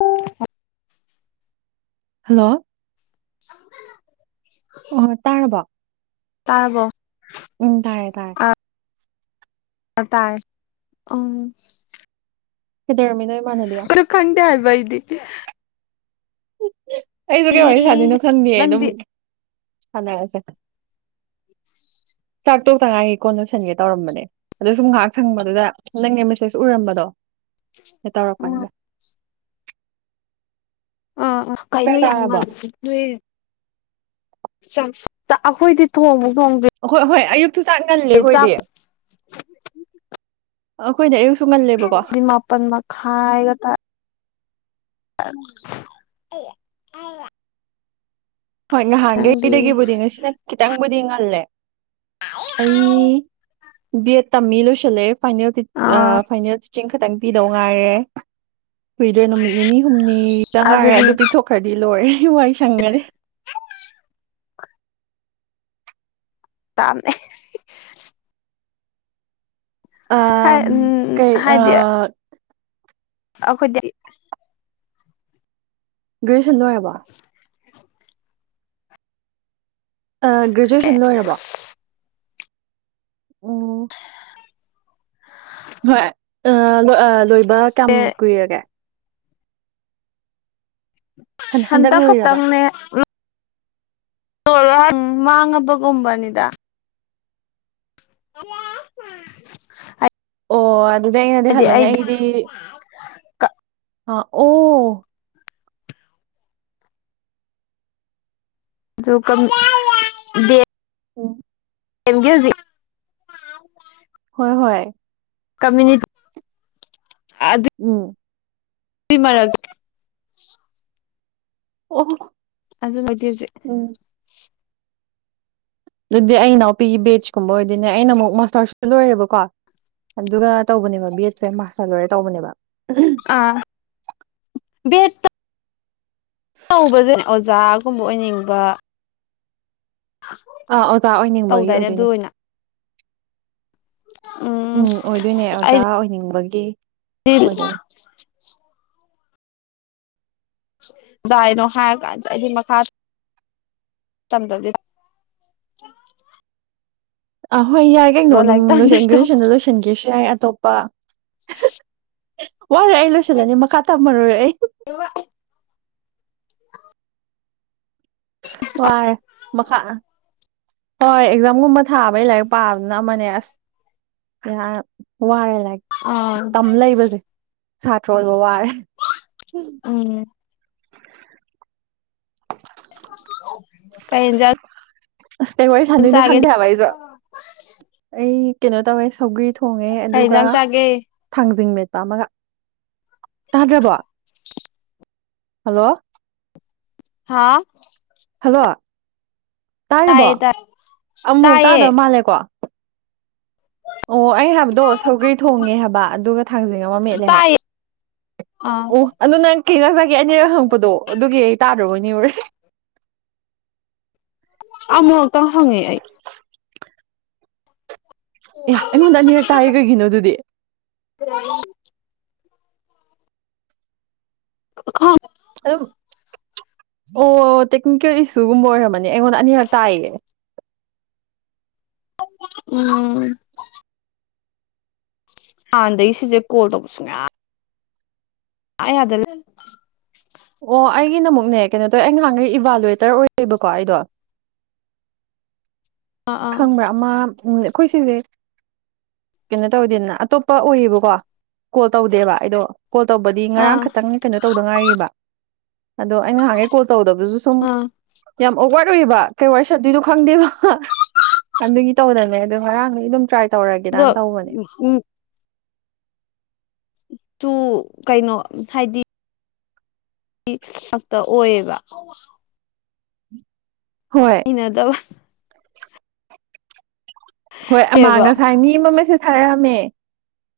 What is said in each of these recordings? ꯑ ꯍꯜꯂꯣ ꯑꯣ ꯇꯥꯔꯕꯣ ꯇꯥꯔꯕꯣ ꯎꯝ ꯇꯥꯔꯦ ꯇꯥꯔꯦ ꯑ ꯇꯥꯏ ꯎꯝ ꯀꯩꯗꯧꯔꯝꯃꯤꯅꯣ ꯏꯃꯥꯟꯅꯕꯤ ꯑꯣ ꯈꯟ ꯍꯥꯏꯕ ꯏꯗꯤ ꯑꯩꯁꯨ ꯀꯩ ꯋꯥꯔꯤ ꯁꯥꯟꯗꯣꯏꯅꯣ ꯈꯪꯗꯌꯦ ꯑꯗꯨꯝ ꯅꯪꯗꯤ ꯁꯅꯔꯁꯦ ꯎꯝ ꯆꯥꯛ ꯇꯣꯛ ꯇꯉꯥꯏꯒꯤ ꯀꯣꯟ ꯂꯣꯏꯁꯟꯒꯦ ꯇꯧꯔꯝꯕꯅꯦ ꯑꯗꯨꯗ ꯁꯨꯝ ꯉꯥꯏꯍꯥꯛ ꯁꯪꯕꯗꯨꯗ ꯅꯪꯅꯦ ꯃꯦꯁꯦꯁ ꯎꯔꯝꯕꯗꯣ ꯍ ꯎꯝ ꯇꯧꯔꯛꯄꯅꯤꯗ ꯎꯝ ꯎ ꯆꯥꯛ ꯀꯩꯅꯣ ꯌꯥꯝ ꯆꯥꯔꯕꯣ ꯅꯨꯡꯉꯥꯏꯖꯦ ꯅꯣꯏ ꯑꯩꯈꯣꯏꯗꯤ ꯊꯣꯡꯉꯨ ꯑꯍꯣꯏ ꯑꯍꯣꯏ ꯑꯌꯨꯛꯇꯨ ꯆꯥꯛ ꯉꯂꯦ ꯑꯩꯈꯣꯏꯗꯤ ꯆꯥꯛꯄꯨꯗꯤ ꯑꯩꯈꯣꯏꯅ ꯑꯌꯨ ꯑꯗꯨꯗꯤ ꯃꯥꯄꯟ ꯃꯈ ꯈꯥꯏꯑꯒ ꯇ ꯑ [unintelligible] ꯍꯣꯏ ꯉꯍꯥꯟꯒꯩꯗꯒꯤꯕꯨꯗꯤ ꯉꯁꯤꯅ ꯈꯤꯇꯪꯕꯨꯗꯤ ꯉꯜꯂꯦ ꯑꯩ ꯕꯤ ꯑꯦꯠ ꯇꯝꯃ ꯂꯣꯏꯁꯜꯂꯦ ꯐꯥꯏꯅꯦꯜ ꯑꯥ ꯐꯥꯏꯅꯦꯜ ꯇꯤꯆꯤꯡ ꯈꯇꯪ ꯄꯤꯗꯧ ꯉꯥꯏꯔꯦ ꯍꯨꯏꯗ꯭ꯔꯦ ꯅꯨꯃꯤꯠ ꯅꯤꯅꯤ ꯍꯨꯝꯅꯤꯗ ꯉꯥꯏꯔꯦ ꯑꯗꯨꯗꯤ ꯑꯗꯨ ꯄꯤꯊꯣꯛꯈ꯭ꯔꯗꯤ ꯂꯣꯏꯔꯦ ꯋꯥꯏ ꯁꯪꯉꯅꯤ ꯇꯝꯅꯦ ꯍꯥꯏ ꯎꯝ ꯑꯝ ꯀꯩ ꯍꯥꯏꯗ ꯑ ꯑꯩꯈꯣꯏꯗꯤ ꯒ꯭ꯔꯦꯖꯨꯑꯌꯦꯁꯟ ꯂꯣꯏꯔꯕ ꯒ꯭ꯔꯦꯖꯨꯋꯦꯁꯟ ꯑꯦ ꯂꯣꯏꯔꯕ ꯎꯝ ꯍꯣꯏ ꯂꯣꯏꯕ ꯀꯌꯥꯝ ꯀꯨꯏꯔꯒꯦ ꯍꯟ ꯍꯟꯗꯛ ꯍꯟꯊ ꯂꯣꯏꯔꯕ ꯈꯇꯪꯅꯦ ꯃꯥꯡꯉꯕꯒꯨꯝꯕꯅꯤꯗ [inaudible] ꯑꯣ ꯑꯗꯨꯗꯤ ꯑꯩꯅꯗꯤ ꯍꯜꯂꯅꯤ ꯑꯩꯗꯤ ꯑ ꯑꯣ ꯀ ꯗꯦ ꯑꯣ ꯁꯦꯝꯒꯦ ꯍꯧꯖꯤ ꯍꯣꯏ ꯍꯣꯏ ꯀꯃꯨꯅꯤꯇꯤ ꯎꯝ ꯃꯔꯒ ꯑꯣ ꯑꯗ ꯃꯗꯤꯁꯦ ꯎꯝ ꯑꯗꯨꯗꯤ ꯑꯩ ꯏꯅꯥꯎꯄꯤꯒꯤ ꯕꯦꯠꯆꯀꯨꯝꯕ ꯑꯣꯏꯗꯣꯏꯅꯦ ꯑꯩꯅ ꯑꯃꯨꯛ ꯃꯥꯁꯇꯔꯁꯨ ꯂꯣꯏꯔꯦꯕꯀꯣ ꯑꯗꯨꯒ ꯇꯧꯕꯅꯦꯕ ꯕꯤ ꯑꯦꯠꯁꯦ ꯃꯥꯁꯇꯔ ꯂꯣꯏꯔꯦ ꯇꯧꯕꯅꯦꯕ ꯑꯥ ꯅꯧꯕꯁꯅꯦ ꯑꯣꯖꯥꯒꯨꯝꯕ ꯑꯣꯏꯅꯤꯡꯕ ꯑꯥ ꯑꯣꯖꯥ ꯑꯣꯏꯅꯤꯡꯕꯒꯤ ꯇꯧꯗꯥꯏꯅꯦ ꯑꯗꯨ ꯑꯣꯏꯗꯣꯏꯅꯦ ꯑꯣꯏꯅ ꯎꯝ ꯑꯣꯏꯗꯣꯏꯅꯦ ꯑꯣꯖꯥ ꯑꯣꯏꯅꯤꯡꯕꯒꯤ ꯎ ꯑꯣꯏꯗꯣꯏꯅꯦ ꯗꯥꯏꯅꯣ ꯍꯥꯏꯔ ꯀꯥꯟꯗ ꯑꯩꯗꯤ ꯃꯈꯥ ꯇꯗ ꯇꯦꯛ [inaudible] ꯑꯍꯣꯏ ꯌꯥꯏ ꯀꯩꯅꯣ ꯑꯗꯨꯝ ꯇꯝꯗꯣꯏꯗꯣ ꯒ꯭ꯔꯦꯖꯨꯋꯦꯁꯟꯗ ꯂꯣꯏꯁꯤꯟꯒꯦꯁꯨ ꯌꯥꯏ ꯑꯇꯣꯞꯄ ꯋꯥꯔꯦ ꯑꯩ ꯂꯣꯏꯁꯤꯜꯂꯅꯤ ꯃꯈꯥ ꯇꯥꯃꯨꯔꯦ ꯑꯩ ꯑꯗꯨꯒ ꯋꯥꯔ ꯃꯈꯥ ꯍꯣꯏ ꯑꯦꯛꯖꯥꯝꯒꯨꯝꯕ ꯊꯥꯕꯩ ꯂꯥꯏꯔꯤꯛ ꯄꯥꯕꯅ ꯑꯃꯅꯦ ꯑꯁ ꯌꯥ ꯋꯥꯔꯦꯅ ꯑꯣ ꯁꯥꯇ ꯑꯣꯏꯣ ꯑꯣꯏꯕꯕꯥꯔꯦ ꯎꯝ ꯀꯩ ꯌꯦꯟꯖꯥꯡ ꯑꯁ ꯀꯩ ꯋꯥꯔꯤ ꯁꯥꯟꯗꯣꯏꯅꯣ ꯆꯥꯒꯦ ꯈꯪꯗꯦ ꯍꯥꯏꯕ ꯑꯩꯁꯨꯣ ꯑꯩ ꯀꯩꯅꯣ ꯇꯧꯋꯦ ꯁꯧꯒ꯭ꯔꯤ ꯊꯣꯡꯉꯦ ꯀꯩ ꯑꯗꯨꯒ ꯌꯦꯟꯖꯥꯡ ꯆꯥꯒꯦ ꯊꯥꯡꯖꯤꯡꯃꯦꯠ ꯆꯥꯝꯃꯒ ꯆꯥꯗ꯭ꯔꯕꯣ ꯍꯜꯂꯣ ꯍꯥꯥ ꯍꯜꯂꯣ ꯇꯥꯔꯤꯕꯣ ꯇꯥꯏ ꯑꯃꯨꯛ ꯇꯥꯏꯌꯦ ꯇꯥꯗꯕ ꯃꯥꯜꯂꯦꯀꯣ ꯑꯣ ꯑꯩ ꯍꯥꯏꯕꯗꯣ ꯁꯧꯒ꯭ꯔꯤ ꯊꯣꯡꯉꯦ ꯍꯥꯏꯕ ꯑꯗꯨꯒ ꯊꯥꯡꯖꯤꯡ ꯑꯃ ꯃꯦꯠꯂꯦ ꯍꯥꯏꯕ ꯇꯥꯏꯌꯦ ꯑꯥ ꯑꯣ ꯑꯗꯨ ꯅꯪ ꯀ ꯅ ꯆꯒꯦ ꯑꯅꯤꯔꯛ ꯍꯪꯉꯛꯄꯗꯣ ꯑꯗꯨꯒꯤ ꯑꯩ ꯇꯥꯗ꯭ꯔꯕꯅꯤ ꯑꯣꯏꯔꯦ ꯑꯃꯨꯛꯨꯛꯇꯪ ꯍꯪꯉꯦ ꯑꯩ ꯑꯦ ꯑꯩꯉꯣꯟꯗ ꯑꯅꯤꯔꯛꯛꯇꯥꯏꯌꯦ ꯀꯩꯒꯤꯅꯣ ꯑꯗꯨꯗꯤ ꯀ ꯍ ꯑꯗꯨꯝ ꯑꯣ ꯇꯦꯛꯅꯤꯀꯦꯜ ꯏꯁꯨꯒꯨꯝꯕ ꯑꯣꯏꯔꯝꯃꯅꯤ ꯑꯩꯉꯣꯟꯗ ꯑꯅꯤꯔꯛ ꯇꯥꯏꯌꯦ ꯎꯝ ꯍꯥꯟꯗꯏ ꯁꯤꯁꯦ ꯀꯣꯜ ꯇꯧ ꯄꯨꯁꯨꯅ ꯌꯥꯗꯂ ꯑꯣ ꯑꯩꯒꯤ ꯅ ꯑꯃꯛꯅꯦ ꯀꯩꯅꯣ ꯇꯧꯋꯦ ꯑꯩ ꯉꯍꯥꯟꯈꯩ ꯏꯚꯥꯂꯨꯋꯦꯇꯔ ꯑꯣꯏꯌꯦꯦꯕꯀꯣ ꯑꯩꯗꯣ ꯀꯦꯛ [inaudible] ꯈꯪꯕ꯭ꯔꯥ ꯑꯃ ꯎ ꯑꯩꯈꯣꯏ ꯁꯤꯁꯦ ꯀꯩꯅꯣ ꯇꯧꯗꯦꯗꯅ ꯑꯇꯣꯞꯄ ꯑꯣꯏꯌꯦꯕꯀꯣ ꯀꯣꯜ ꯇꯧꯗꯦꯕ ꯑꯩꯗꯣ ꯀꯣꯜ ꯇꯧꯕꯗꯤ ꯉꯔꯥꯡ ꯑꯥ ꯈꯛꯇꯪ ꯀꯩꯅꯣ ꯇꯧꯗ ꯉꯥꯏꯔꯤꯕ ꯑꯗꯣ ꯑ ꯅꯍꯥꯟꯉꯩ ꯀꯣꯜ ꯇꯧꯗꯕꯗꯨꯁꯨ ꯁꯨꯝ ꯑꯥ ꯌꯥꯝ ꯑꯣꯋꯥꯔ ꯑꯣꯏꯏꯕ ꯀꯩ ꯋꯥ ꯁꯠꯇꯣꯏꯗꯣ ꯈꯪꯗꯦꯕ ꯑꯗꯨꯒꯤ ꯇꯧꯗꯅꯦ ꯑꯗꯨ ꯉꯔꯥꯡꯗꯒꯤ ꯑꯗꯨꯝ ꯇ꯭ꯔꯥꯏ ꯑꯗꯨꯒ ꯇꯧꯔꯒꯦꯗꯥꯅ ꯇꯧꯕꯅꯦ꯫ ꯁꯨ ꯀꯩꯅꯣ ꯍꯥꯏꯗꯤ ꯉꯛꯇ ꯑꯣꯏꯌꯦꯕ ꯍꯣꯏ ꯏꯩꯅꯗꯕ ꯍꯣꯏ ꯑꯃ ꯉꯁꯥꯏ ꯃꯤ ꯑꯃꯁꯦ ꯁꯥꯔꯛꯑꯝꯃꯦ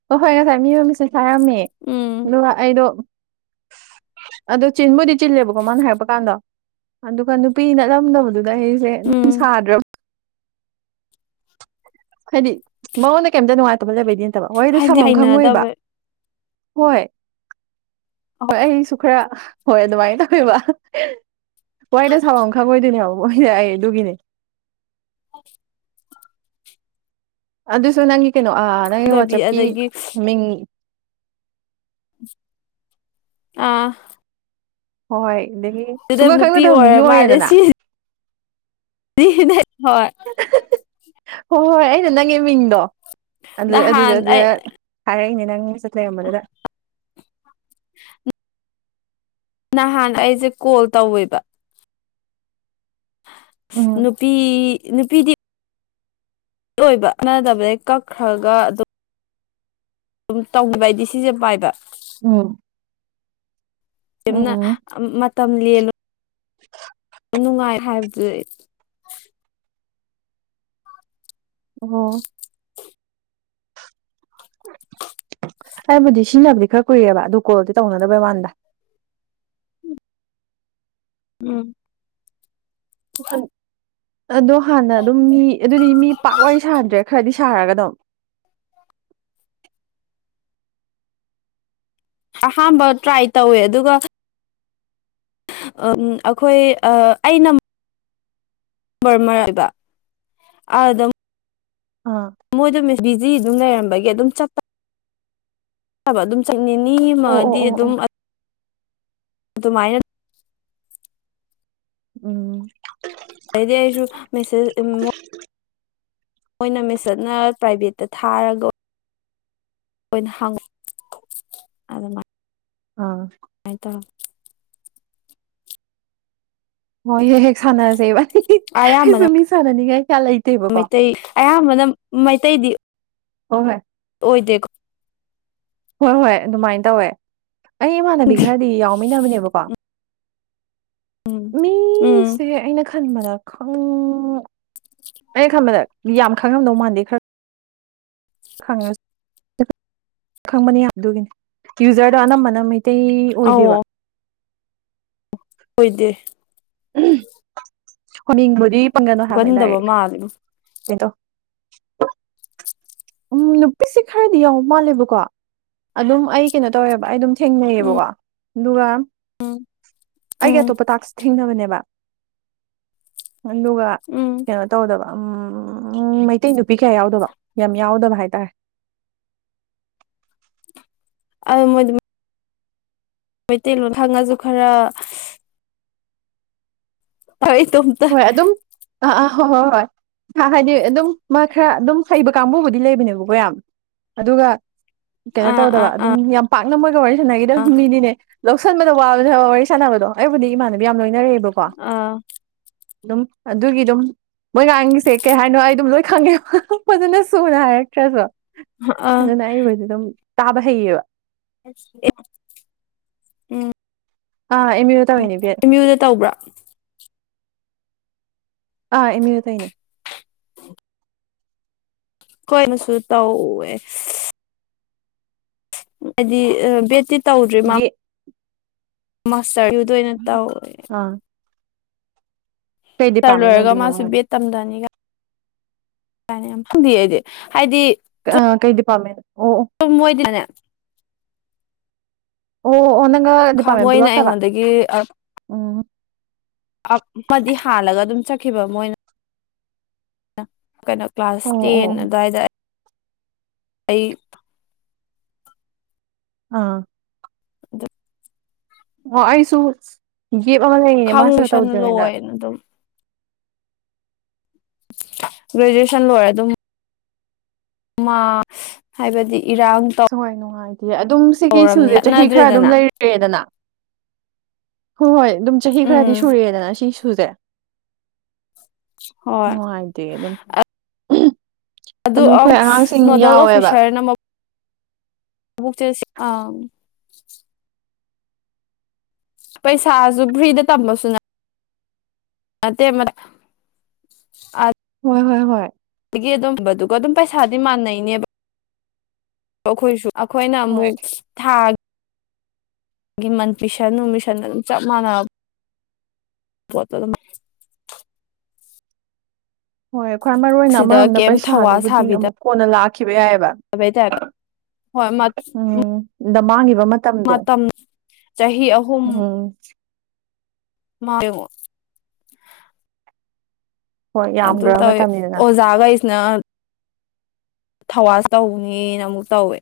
ꯑꯣ ꯍꯣꯏ ꯉꯁꯥꯏ ꯃꯤ ꯃꯃꯤꯁꯦ ꯍꯥꯏꯔꯝꯃꯦ ꯂ ꯑꯩꯗꯣ ꯀꯎꯁ [inaudible] ꯑꯗꯣ ꯆꯤꯟꯕꯨꯗꯤ ꯆꯤꯜꯂꯦꯕꯀꯣ ꯃꯥꯅ ꯍꯥꯏꯔꯛꯄ ꯀꯥꯟꯗꯣ ꯑꯗꯨꯒ ꯅꯨꯄꯤ ꯅꯠꯂꯝꯗꯕꯗꯨ ꯑꯗ ꯑꯩꯁꯦ ꯑꯗꯨꯝ ꯎꯝ ꯁꯥꯗ꯭ꯔꯕ ꯍꯥꯏꯗꯤ ꯃꯉꯣꯟꯗ ꯀꯩꯝꯇ ꯅꯨꯡꯉꯥꯏꯇꯕ ꯂꯩꯕꯩꯗꯤ ꯅꯇꯕ ꯋꯥꯣꯏꯗ ꯍꯥꯏꯗꯤ ꯁꯪꯐꯝꯝ ꯈꯪꯉꯨꯕ ꯍꯩꯅꯗꯕ ꯍꯣꯏ ꯍꯣꯏ ꯑꯩꯁꯨ ꯈꯔ ꯍꯣꯏ ꯑꯗꯨꯃꯥꯏꯅ ꯇꯧꯋꯦꯕ ꯋꯥꯏꯗ ꯊꯥꯎꯎꯪꯈꯪ ꯑꯣꯏꯗꯗꯤꯅꯤ ꯔ ꯑꯩ ꯑꯗꯨꯒꯤꯅꯦ ꯑꯗꯨꯁꯨ ꯅꯪꯒꯤ ꯀꯩꯅꯣ ꯅꯪꯒꯤ ꯗꯕꯤ ꯋꯥꯆꯞꯀꯤ ꯑꯗꯒꯤ ꯃꯤꯡ ꯑꯥ ꯍꯣꯏ ꯑꯗꯨꯗꯒꯤ ꯑꯗꯨꯗ ꯁꯨꯡꯒꯪꯈꯛ ꯅꯨꯄꯤ ꯅꯗꯕ ꯃꯤꯁꯨ ꯑꯣꯏꯔ ꯃꯥꯜꯂꯦ ꯑꯣꯏꯔꯦꯗꯅ ꯍꯣꯏ ꯍꯣꯏ ꯍꯣꯏ ꯑꯩꯅ ꯅꯪꯒꯤ ꯃꯤꯡꯗꯣ ꯑꯗꯨ ꯑꯗꯨꯗ ꯅꯍꯥꯟ ꯑꯗꯨ ꯑꯩ ꯍꯥꯏꯔꯛꯏꯅꯦ ꯅꯪ ꯆꯠ ꯂꯩꯔꯝꯕꯗꯨꯗ ꯎ ꯅꯍꯥꯟ ꯑꯩꯁꯦ ꯀꯣꯜ ꯇꯧꯋꯦꯕ ꯎꯝ ꯅꯨꯄꯤ ꯅꯨꯄꯤꯗꯤ ꯑꯣꯏꯕ ꯀꯥꯟꯅꯗꯕꯩ ꯀꯛꯈ꯭ꯔꯒ ꯑꯗꯨ ꯑꯗꯨꯝ ꯇꯧꯕꯤꯕ ꯍꯥꯏꯗꯤ ꯁꯤꯁꯦ ꯄꯥꯏꯕ ꯎꯝ ꯌꯥꯝꯅ ꯎꯝ ꯃ ꯃꯇꯝ ꯂ [unintelligible] ꯅꯨꯡꯉꯥꯏ ꯍꯥꯏꯕꯗꯨ ꯑꯣ ꯑꯩꯕꯨꯗꯤ ꯁꯤꯖꯤꯟꯅꯕꯗꯤ ꯈꯔ ꯀꯨꯏꯔꯦꯕ ꯑꯗꯨ ꯀꯣꯜꯗꯤ ꯇꯧꯅꯗꯕꯩ ꯋꯥꯟꯗ ꯎꯝ ꯍ ꯑꯗꯣ ꯍꯥꯟꯅ ꯑꯗꯨꯝ ꯃꯤ ꯑꯗꯨꯗꯤ ꯃꯤ ꯄꯥꯛ ꯋꯥꯔꯤ ꯁꯥꯗ꯭ꯔꯦ ꯈꯔꯗꯤ ꯁꯥꯔꯒ ꯑꯗꯨꯝ [unintelligible] ꯑꯍꯥꯝꯕ ꯇ꯭ꯔꯥꯏ ꯇꯧꯋꯦ ꯑꯗꯨꯒ ꯑꯩꯈꯣꯏ ꯑꯩꯅ ꯃꯔ ꯑꯣꯏꯕ ꯑꯗꯨꯗ ꯑꯥ ꯃꯣꯏꯗ ꯕꯤꯖꯤ ꯑꯗꯨꯝ ꯂꯩꯔꯝꯕꯒꯤ ꯑꯗꯨꯝ ꯆꯠꯄ ꯆꯕ ꯑꯗꯨꯝ ꯆꯠ ꯅꯤ ꯑꯣ ꯑꯣ ꯑꯃꯗꯤꯗꯤ ꯑꯣ ꯑꯣ ꯑꯗꯨꯝ ꯑꯗꯨ ꯃꯥꯥꯏꯅ ꯎꯝ ꯑꯗꯨꯗꯤꯁꯨ ꯃꯦꯁꯦ ꯃꯣꯏꯅ ꯃꯤꯁꯠꯅ ꯄ꯭ꯔꯥꯏꯚꯦꯠꯇ ꯊꯥꯔꯒ ꯏꯅ ꯍꯪꯉ ꯑꯗꯨꯃꯥꯏꯅ ꯑꯥ ꯍꯥꯏ ꯇ ꯍꯣꯏ ꯍꯦꯛ ꯍꯦꯛ ꯁꯥꯟꯅꯖꯩꯕꯥꯅꯤ ꯑꯌꯥꯝꯕꯅ ꯑꯩꯁꯨ ꯃꯤ ꯁꯥꯟꯅꯅꯤꯡꯉꯥꯏ ꯀꯌꯥ ꯂꯩꯇꯦꯕꯀꯣ ꯃꯩꯇꯩ ꯑꯌꯥꯝꯕꯅ ꯃꯩꯇꯩꯗꯤ ꯍꯣꯏ ꯍꯣꯏ ꯑꯣꯏꯗꯦꯀꯣ ꯍꯣꯏ ꯍꯣꯏ ꯑꯗꯨꯃꯥꯏꯅ ꯇꯧꯋꯦ ꯑꯩ ꯏꯃꯥꯟꯅꯕꯤ ꯈꯔꯗꯤ ꯌꯥꯎꯃꯤꯟꯅꯕꯅꯦꯕꯀꯣ ꯎꯝ ꯎꯝ ꯃꯤꯁꯦ ꯑꯩꯅ ꯈꯟꯕꯗ ꯑꯩꯅ ꯈꯟꯕꯗ ꯌꯥꯝ ꯈꯪꯉꯝꯗꯧ ꯃꯥꯟꯗꯦ ꯈꯔ ꯈꯪꯉ ꯈꯪꯕꯅꯤ ꯑꯗꯨꯒꯤꯅꯤ ꯌꯨꯖꯔꯗꯣ ꯑꯅꯝꯕ ꯑꯅꯩ ꯇꯩ ꯑꯣꯏꯗꯦꯕ ꯑꯧ ꯑꯣꯏꯗꯦ ꯍꯅꯤꯡꯕꯨꯗꯤ ꯄꯪꯒꯅꯣ ꯍꯥꯏꯕꯃꯦꯅꯤ ꯀꯟꯗꯕ ꯗꯥꯏꯔꯦꯛ ꯃꯥꯜꯂꯦ ꯀꯩꯩꯅꯣ ꯎꯝ ꯅꯨꯄꯤꯁꯦ ꯈꯔꯗꯤ ꯌꯥꯎ ꯃꯥꯜꯂꯦꯕꯀꯣ ꯑꯗꯨꯝ ꯑꯩ ꯀꯩꯅꯣ ꯇꯧꯋꯦꯕ ꯑꯩ ꯑꯗꯨꯝ ꯎꯝ ꯊꯦꯡꯅꯩꯌꯦꯕꯀꯣ ꯑꯗꯨꯒ ꯎꯝ ꯑꯩꯒꯤ ꯎꯝ ꯑꯇꯣꯞꯄ ꯇꯥꯛꯁ ꯊꯦꯡꯅꯕꯅꯦꯕ ꯑꯗꯨꯒ ꯎꯝ ꯀꯩꯅꯣ ꯇꯧꯗꯕ ꯎꯝ ꯃꯩꯇꯩ ꯅꯨꯄꯤ ꯀꯌꯥ ꯌꯥꯎꯗꯕ ꯌꯥꯝ ꯌꯥꯎꯗꯕ ꯍꯥꯏꯇꯥꯔꯦ ꯑ ꯃ ꯃꯩꯇꯩ ꯃꯈꯥꯡꯉꯁꯨ ꯈꯔ ꯇꯥꯏ ꯇꯣ ꯇ ꯑ ꯑꯥ ꯍꯣ ꯍꯣꯏ ꯍꯣꯏ ꯍꯥꯏꯗꯤ ꯑꯗꯨꯝ ꯈꯔ ꯑꯗꯨꯝ ꯍꯩꯕ ꯀꯥꯡꯕꯨꯕꯨꯗꯤ ꯂꯩꯕꯅꯦꯕꯀꯣ ꯌꯥꯝ ꯑꯗꯨꯒ ꯀꯩꯅꯣ ꯑꯥ ꯇꯧꯗꯕ ꯑꯥ ꯑꯗꯨꯝ ꯑꯥ ꯌꯥꯝ ꯄꯥꯛꯅ ꯃꯣꯏꯒ ꯋꯥꯔꯤ ꯁꯥꯟꯅꯈꯤꯗꯝ ꯑꯥ ꯃꯤꯅꯤꯅꯦ ꯂꯧꯁꯟꯕꯗ ꯋꯥꯕꯗ ꯋꯥꯔꯤ ꯁꯥꯟꯅꯕꯗꯣ ꯑꯩꯕꯨꯗꯤ ꯏꯃꯥꯟꯅꯕꯤ ꯌꯥꯝ ꯂꯣꯏꯅ ꯑꯥ ꯑꯗꯨꯝ ꯑꯗꯨꯒꯤ ꯑꯗꯨꯝ ꯃꯣꯏ ꯉꯥꯡꯒꯤꯁꯦ ꯀꯩ ꯍꯥꯏꯅꯣ ꯑꯩ ꯑꯗꯨꯝ ꯂꯣꯏ ꯈꯪꯉꯦ ꯐꯖꯅ ꯁꯨꯅ ꯍꯥꯏꯔꯛꯇ꯭ꯔꯁꯨ ꯑꯥ ꯑꯗꯨꯅ ꯑꯩꯕꫭꯏꯗꯤ ꯑꯗꯨꯝ ꯇꯥꯕ ꯍꯩꯌꯦꯕ ꯎꯝ ꯑꯥ ꯑꯦꯝ ꯌꯨꯗ ꯎ ꯇꯧꯔꯤꯅꯦ ꯕꯤ ꯑꯦꯗ ꯑꯦꯝ ꯌꯨꯗ ꯇꯧꯕ꯭ꯔꯥ ꯑꯥ ꯑꯃꯤ ꯇꯅꯦ ꯀꯣꯏꯅ ꯁꯨ ꯇꯧ ꯍꯥꯏꯕꯗꯤ ꯕꯦꯠꯇꯤ ꯇꯧꯗ꯭ꯔꯤ ꯃꯥ ꯕꯤ ꯃꯥꯁꯇꯔꯗꯨꯗ ꯑꯣꯏꯅ ꯇꯧꯋꯦ ꯑꯥ ꯀꯩ ꯁꯔ ꯗꯤꯄꯥꯔꯠꯃꯦꯟ ꯂꯣꯏꯔꯒ ꯑꯣꯏꯗꯣꯏꯅꯣ ꯃꯥꯁꯨ ꯕꯦꯠ ꯇꯝꯊꯅꯤꯒ ꯀ ꯌꯥꯝꯛꯇꯗꯤꯗꯦ ꯑ ꯀꯩꯗꯤ ꯄꯝꯃꯦ ꯃꯣꯏꯗꯤꯗꯅꯦ ꯑꯣ ꯑꯣ ꯅꯪꯒ ꯗꯤꯄꯥꯃꯦꯟ ꯄꯨ ꯃꯣꯏꯅ ꯂꯠꯇꯕ ꯑꯩꯉꯣꯟꯗꯒꯤ ꯎꯝ ꯑꯃꯗꯤ ꯍꯥꯜꯂꯒ ꯑꯗꯨꯝ ꯆꯠꯈꯤꯕ ꯃꯣꯏꯅ ꯀꯩꯅꯣ ꯀ꯭ꯂꯥꯁ ꯑꯣ ꯑꯣ ꯇꯦꯟ ꯑꯣ ꯑꯗꯨꯋꯥꯏꯗ ꯑꯩ ꯑꯥ ꯑꯗ ꯑꯣ ꯑꯩꯁꯨ ꯒꯦꯞ ꯑꯃ ꯂꯩꯔꯤꯅꯦ ꯃꯥꯁꯨ ꯈꯪꯁꯟ ꯇꯧꯗ꯭ꯔꯤꯅ ꯂꯣꯏꯅ ꯑꯗꯨꯝ ꯒ꯭ꯔꯦꯖꯨꯑꯦꯁꯟ ꯂꯣꯏꯔꯦ ꯑꯗꯨꯝ ꯃꯥ ꯍꯥꯏꯕꯗꯤ ꯏꯔꯥꯡ ꯁꯍꯣꯏ ꯅꯨꯡꯉꯥꯏꯇ ꯑꯗꯨꯝ ꯁꯤꯒꯤ ꯇꯧꯔꯝꯅꯤ ꯏꯁꯨꯁꯦ ꯆꯍꯤ ꯈꯔ ꯑꯗꯨꯝ ꯆꯠꯅꯗ꯭ꯔꯦꯗꯅ ꯂꯩꯔꯦꯗꯅ ꯍꯣꯏ ꯍꯣꯏ ꯑꯗꯨꯝ ꯆꯍꯤ ꯈꯔꯗꯤ ꯎꯝ ꯁꯨꯔꯦꯗꯅ ꯁꯤ ꯁꯨꯁꯦ ꯍꯣꯏ ꯅꯨꯡꯉꯥꯏꯇꯦ ꯑꯗꯨꯝ ꯑꯗꯨ ꯑꯗꯨꯝ ꯑꯞ ꯑꯩꯈꯣꯏ ꯑꯉꯥꯡꯁꯤꯡ ꯅꯣꯗꯦꯜ ꯌꯥꯎꯋꯦꯕ ꯑꯣꯐꯤꯁꯥꯔꯅ ꯊꯥꯔꯇꯤ ꯁꯤꯛꯁ ꯑꯥ ꯄꯩꯁꯥꯁꯨ ꯐ꯭ꯔꯤꯗ ꯇꯝꯕꯁꯨꯉꯥꯏ ꯃ ꯃ ꯍꯣꯏ ꯍꯣꯏ ꯍꯣꯏ ꯒꯤ ꯑꯗꯨꯝꯕꯗꯨꯒ ꯑꯗꯨꯝ ꯄꯩꯁꯥꯗꯤ ꯃꯥꯟꯅꯩꯅꯦꯕ ꯑꯩꯈꯣꯏꯁꯨ ꯑꯩꯈꯣꯏꯅ ꯍꯣꯏ ꯑꯃꯨꯛ ꯊ ꯑꯒꯤ ꯃꯟ ꯄꯤꯁꯟ ꯅꯨꯡ ꯃꯤꯁꯟ ꯑꯗꯨꯝ ꯆꯞ ꯃꯥꯟ ꯄꯠꯇꯗ ꯍꯣꯏ ꯈ꯭ꯋꯥꯏ ꯃꯔꯨ ꯑꯣꯏꯅ ꯁꯤꯗ ꯑꯃꯔꯣꯝꯗ ꯀꯩꯝ ꯊꯧꯋꯥ ꯄꯩꯁꯥꯗꯨꯕꯨꯗꯤ ꯑꯃꯨꯛ ꯁꯥꯕꯤꯗꯕꯩ ꯀꯣꯟꯅ ꯂꯥꯛꯈꯤꯕ ꯌꯥꯏꯑꯕ ꯇꯥꯏꯞꯇ ꯍꯣꯏ ꯃ ꯎꯝ ꯗ ꯃꯥꯡꯉꯤꯕ ꯃꯇꯝꯗꯣ ꯆꯍꯤ ꯎꯝ ꯃꯥ ꯍꯣꯏ ꯑꯗꯨ ꯌꯥꯝꯈ꯭ꯔꯕ ꯃꯇꯝꯅꯤꯗꯅ ꯑꯣꯖꯒ ꯏꯁꯅ ꯊꯋꯥꯁ ꯇꯧꯅꯤꯅ ꯑꯃꯨꯛ ꯇꯧꯋꯦ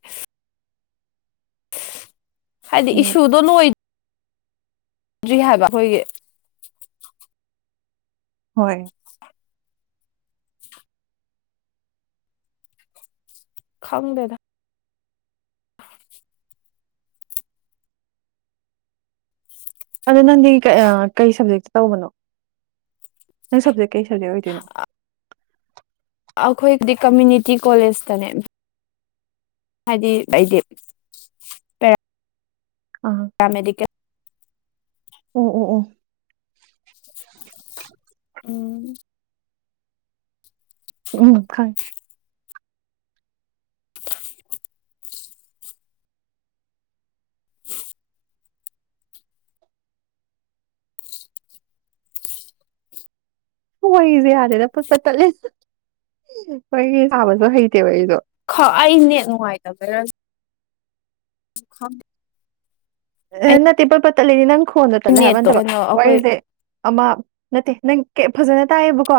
ꯍꯥꯏꯗꯤ ꯎꯝ ꯏꯁꯨꯗꯣ ꯂ ꯑꯣꯏ ꯔꯤ ꯍꯥꯏꯕ ꯍꯣꯏꯒꯦ ꯍꯣꯏ ꯈꯪꯗꯦꯗ ꯑꯗꯣ ꯅꯪꯗꯤ ꯀꯩ ꯁꯕꯖꯦꯛꯇ ꯇꯧꯕꯅꯣ ꯅꯪ ꯁꯕꯖꯦꯛ ꯀꯩ ꯁꯕꯖꯦꯛ ꯑꯣꯏꯗꯣꯏꯅꯣ ꯑꯩꯈꯣꯏꯒꯤꯗꯤ ꯀꯝꯃ꯭ꯌꯨꯅꯤꯇꯤ ꯀꯣꯂꯦꯖꯇꯅꯦ ꯍꯥꯏꯗꯤ ꯑꯩꯗꯤ ꯑꯃꯥ ꯑꯃꯦꯔꯤꯀꯥ ꯎꯝ ꯎꯝ ꯎꯝ ꯎꯝ ꯎꯝ ꯈꯪ ꯋꯥꯁꯦ ꯌꯥꯔꯦꯗꯠꯄ ꯇꯠꯂꯦ ꯋꯥꯔꯤ ꯁꯥꯕꯁꯨ ꯍꯩꯇꯦ ꯋꯥꯔꯤꯗꯣ ꯑꯩꯅꯦ ꯅꯨꯡꯉꯥꯏꯇꯕꯔ ꯝ ꯑꯦ ꯅꯠꯇꯦ ꯄꯜꯄ ꯇꯠꯂꯤꯅꯤ ꯅꯪ ꯈꯣꯟꯗ ꯇꯠꯂꯦ ꯅꯦꯠꯇꯣ ꯍꯥꯏꯕꯠꯇꯕ ꯀꯩꯅꯣ ꯑꯩꯈꯣꯏ ꯋꯥꯔꯤꯁꯦ ꯑꯃ ꯅꯠꯇꯦ ꯅꯪ ꯐꯖꯅ ꯇꯥꯏꯌꯦꯕꯀꯣ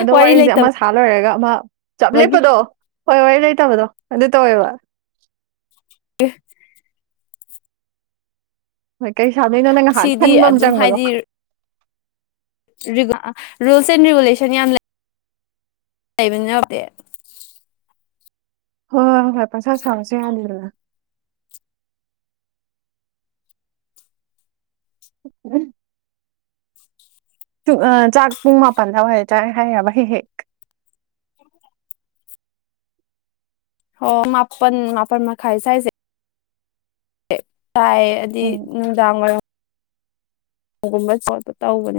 ꯑꯗꯣ ꯋꯥꯔꯤ ꯋꯥꯔꯤꯁꯦ ꯑꯃ ꯂꯩꯇꯕꯒꯤ ꯁꯥ ꯂꯣꯏꯔꯒ ꯑꯃ ꯆꯞ ꯂꯦꯞꯄꯗꯣ ꯍꯣꯏ ꯍꯣꯏ ꯂꯩꯇꯕꯗꯣ ꯑꯗꯨ ꯇꯧꯋꯦꯕ ꯍ ꯍꯣꯏ ꯀꯩ ꯁꯥꯗꯣꯏꯅꯣ ꯅꯪ ꯉꯥꯏꯍꯥꯛ ꯁꯤꯗꯤ ꯈꯟꯕ ꯑꯃ ꯆꯪꯕꯗꯣ ꯔꯤ ꯔꯨꯜꯁ ꯑꯦꯟ ꯔꯤꯒꯨꯂꯦꯁꯟ ꯌꯥꯝ ꯂꯩ ꯕꯅꯇꯦ ꯍꯣꯏ ꯍꯣꯏ ꯄ ꯁꯁ ꯁ ꯉꯁꯦ ꯑꯅꯤ ꯎ ꯎ ꯨꯡ ꯆꯥꯛ ꯄꯨꯡ ꯃꯥꯄꯜꯗꯋꯥꯇꯥꯦ ꯍꯥꯏꯔꯕ ꯍꯦꯛ ꯍꯦꯛ ꯍ ꯃꯥꯄꯟ ꯃꯥꯄꯟ ꯃ ꯈꯥꯏ ꯆꯁꯦ ꯆꯥꯏ ꯑꯗꯨꯗꯤ ꯎꯝ ꯅꯨꯡꯗꯥꯡ ꯋꯥꯏꯔꯝ ꯍꯨꯝꯕꯁꯣꯠ ꯄ ꯇ ꯍꯕꯅꯦ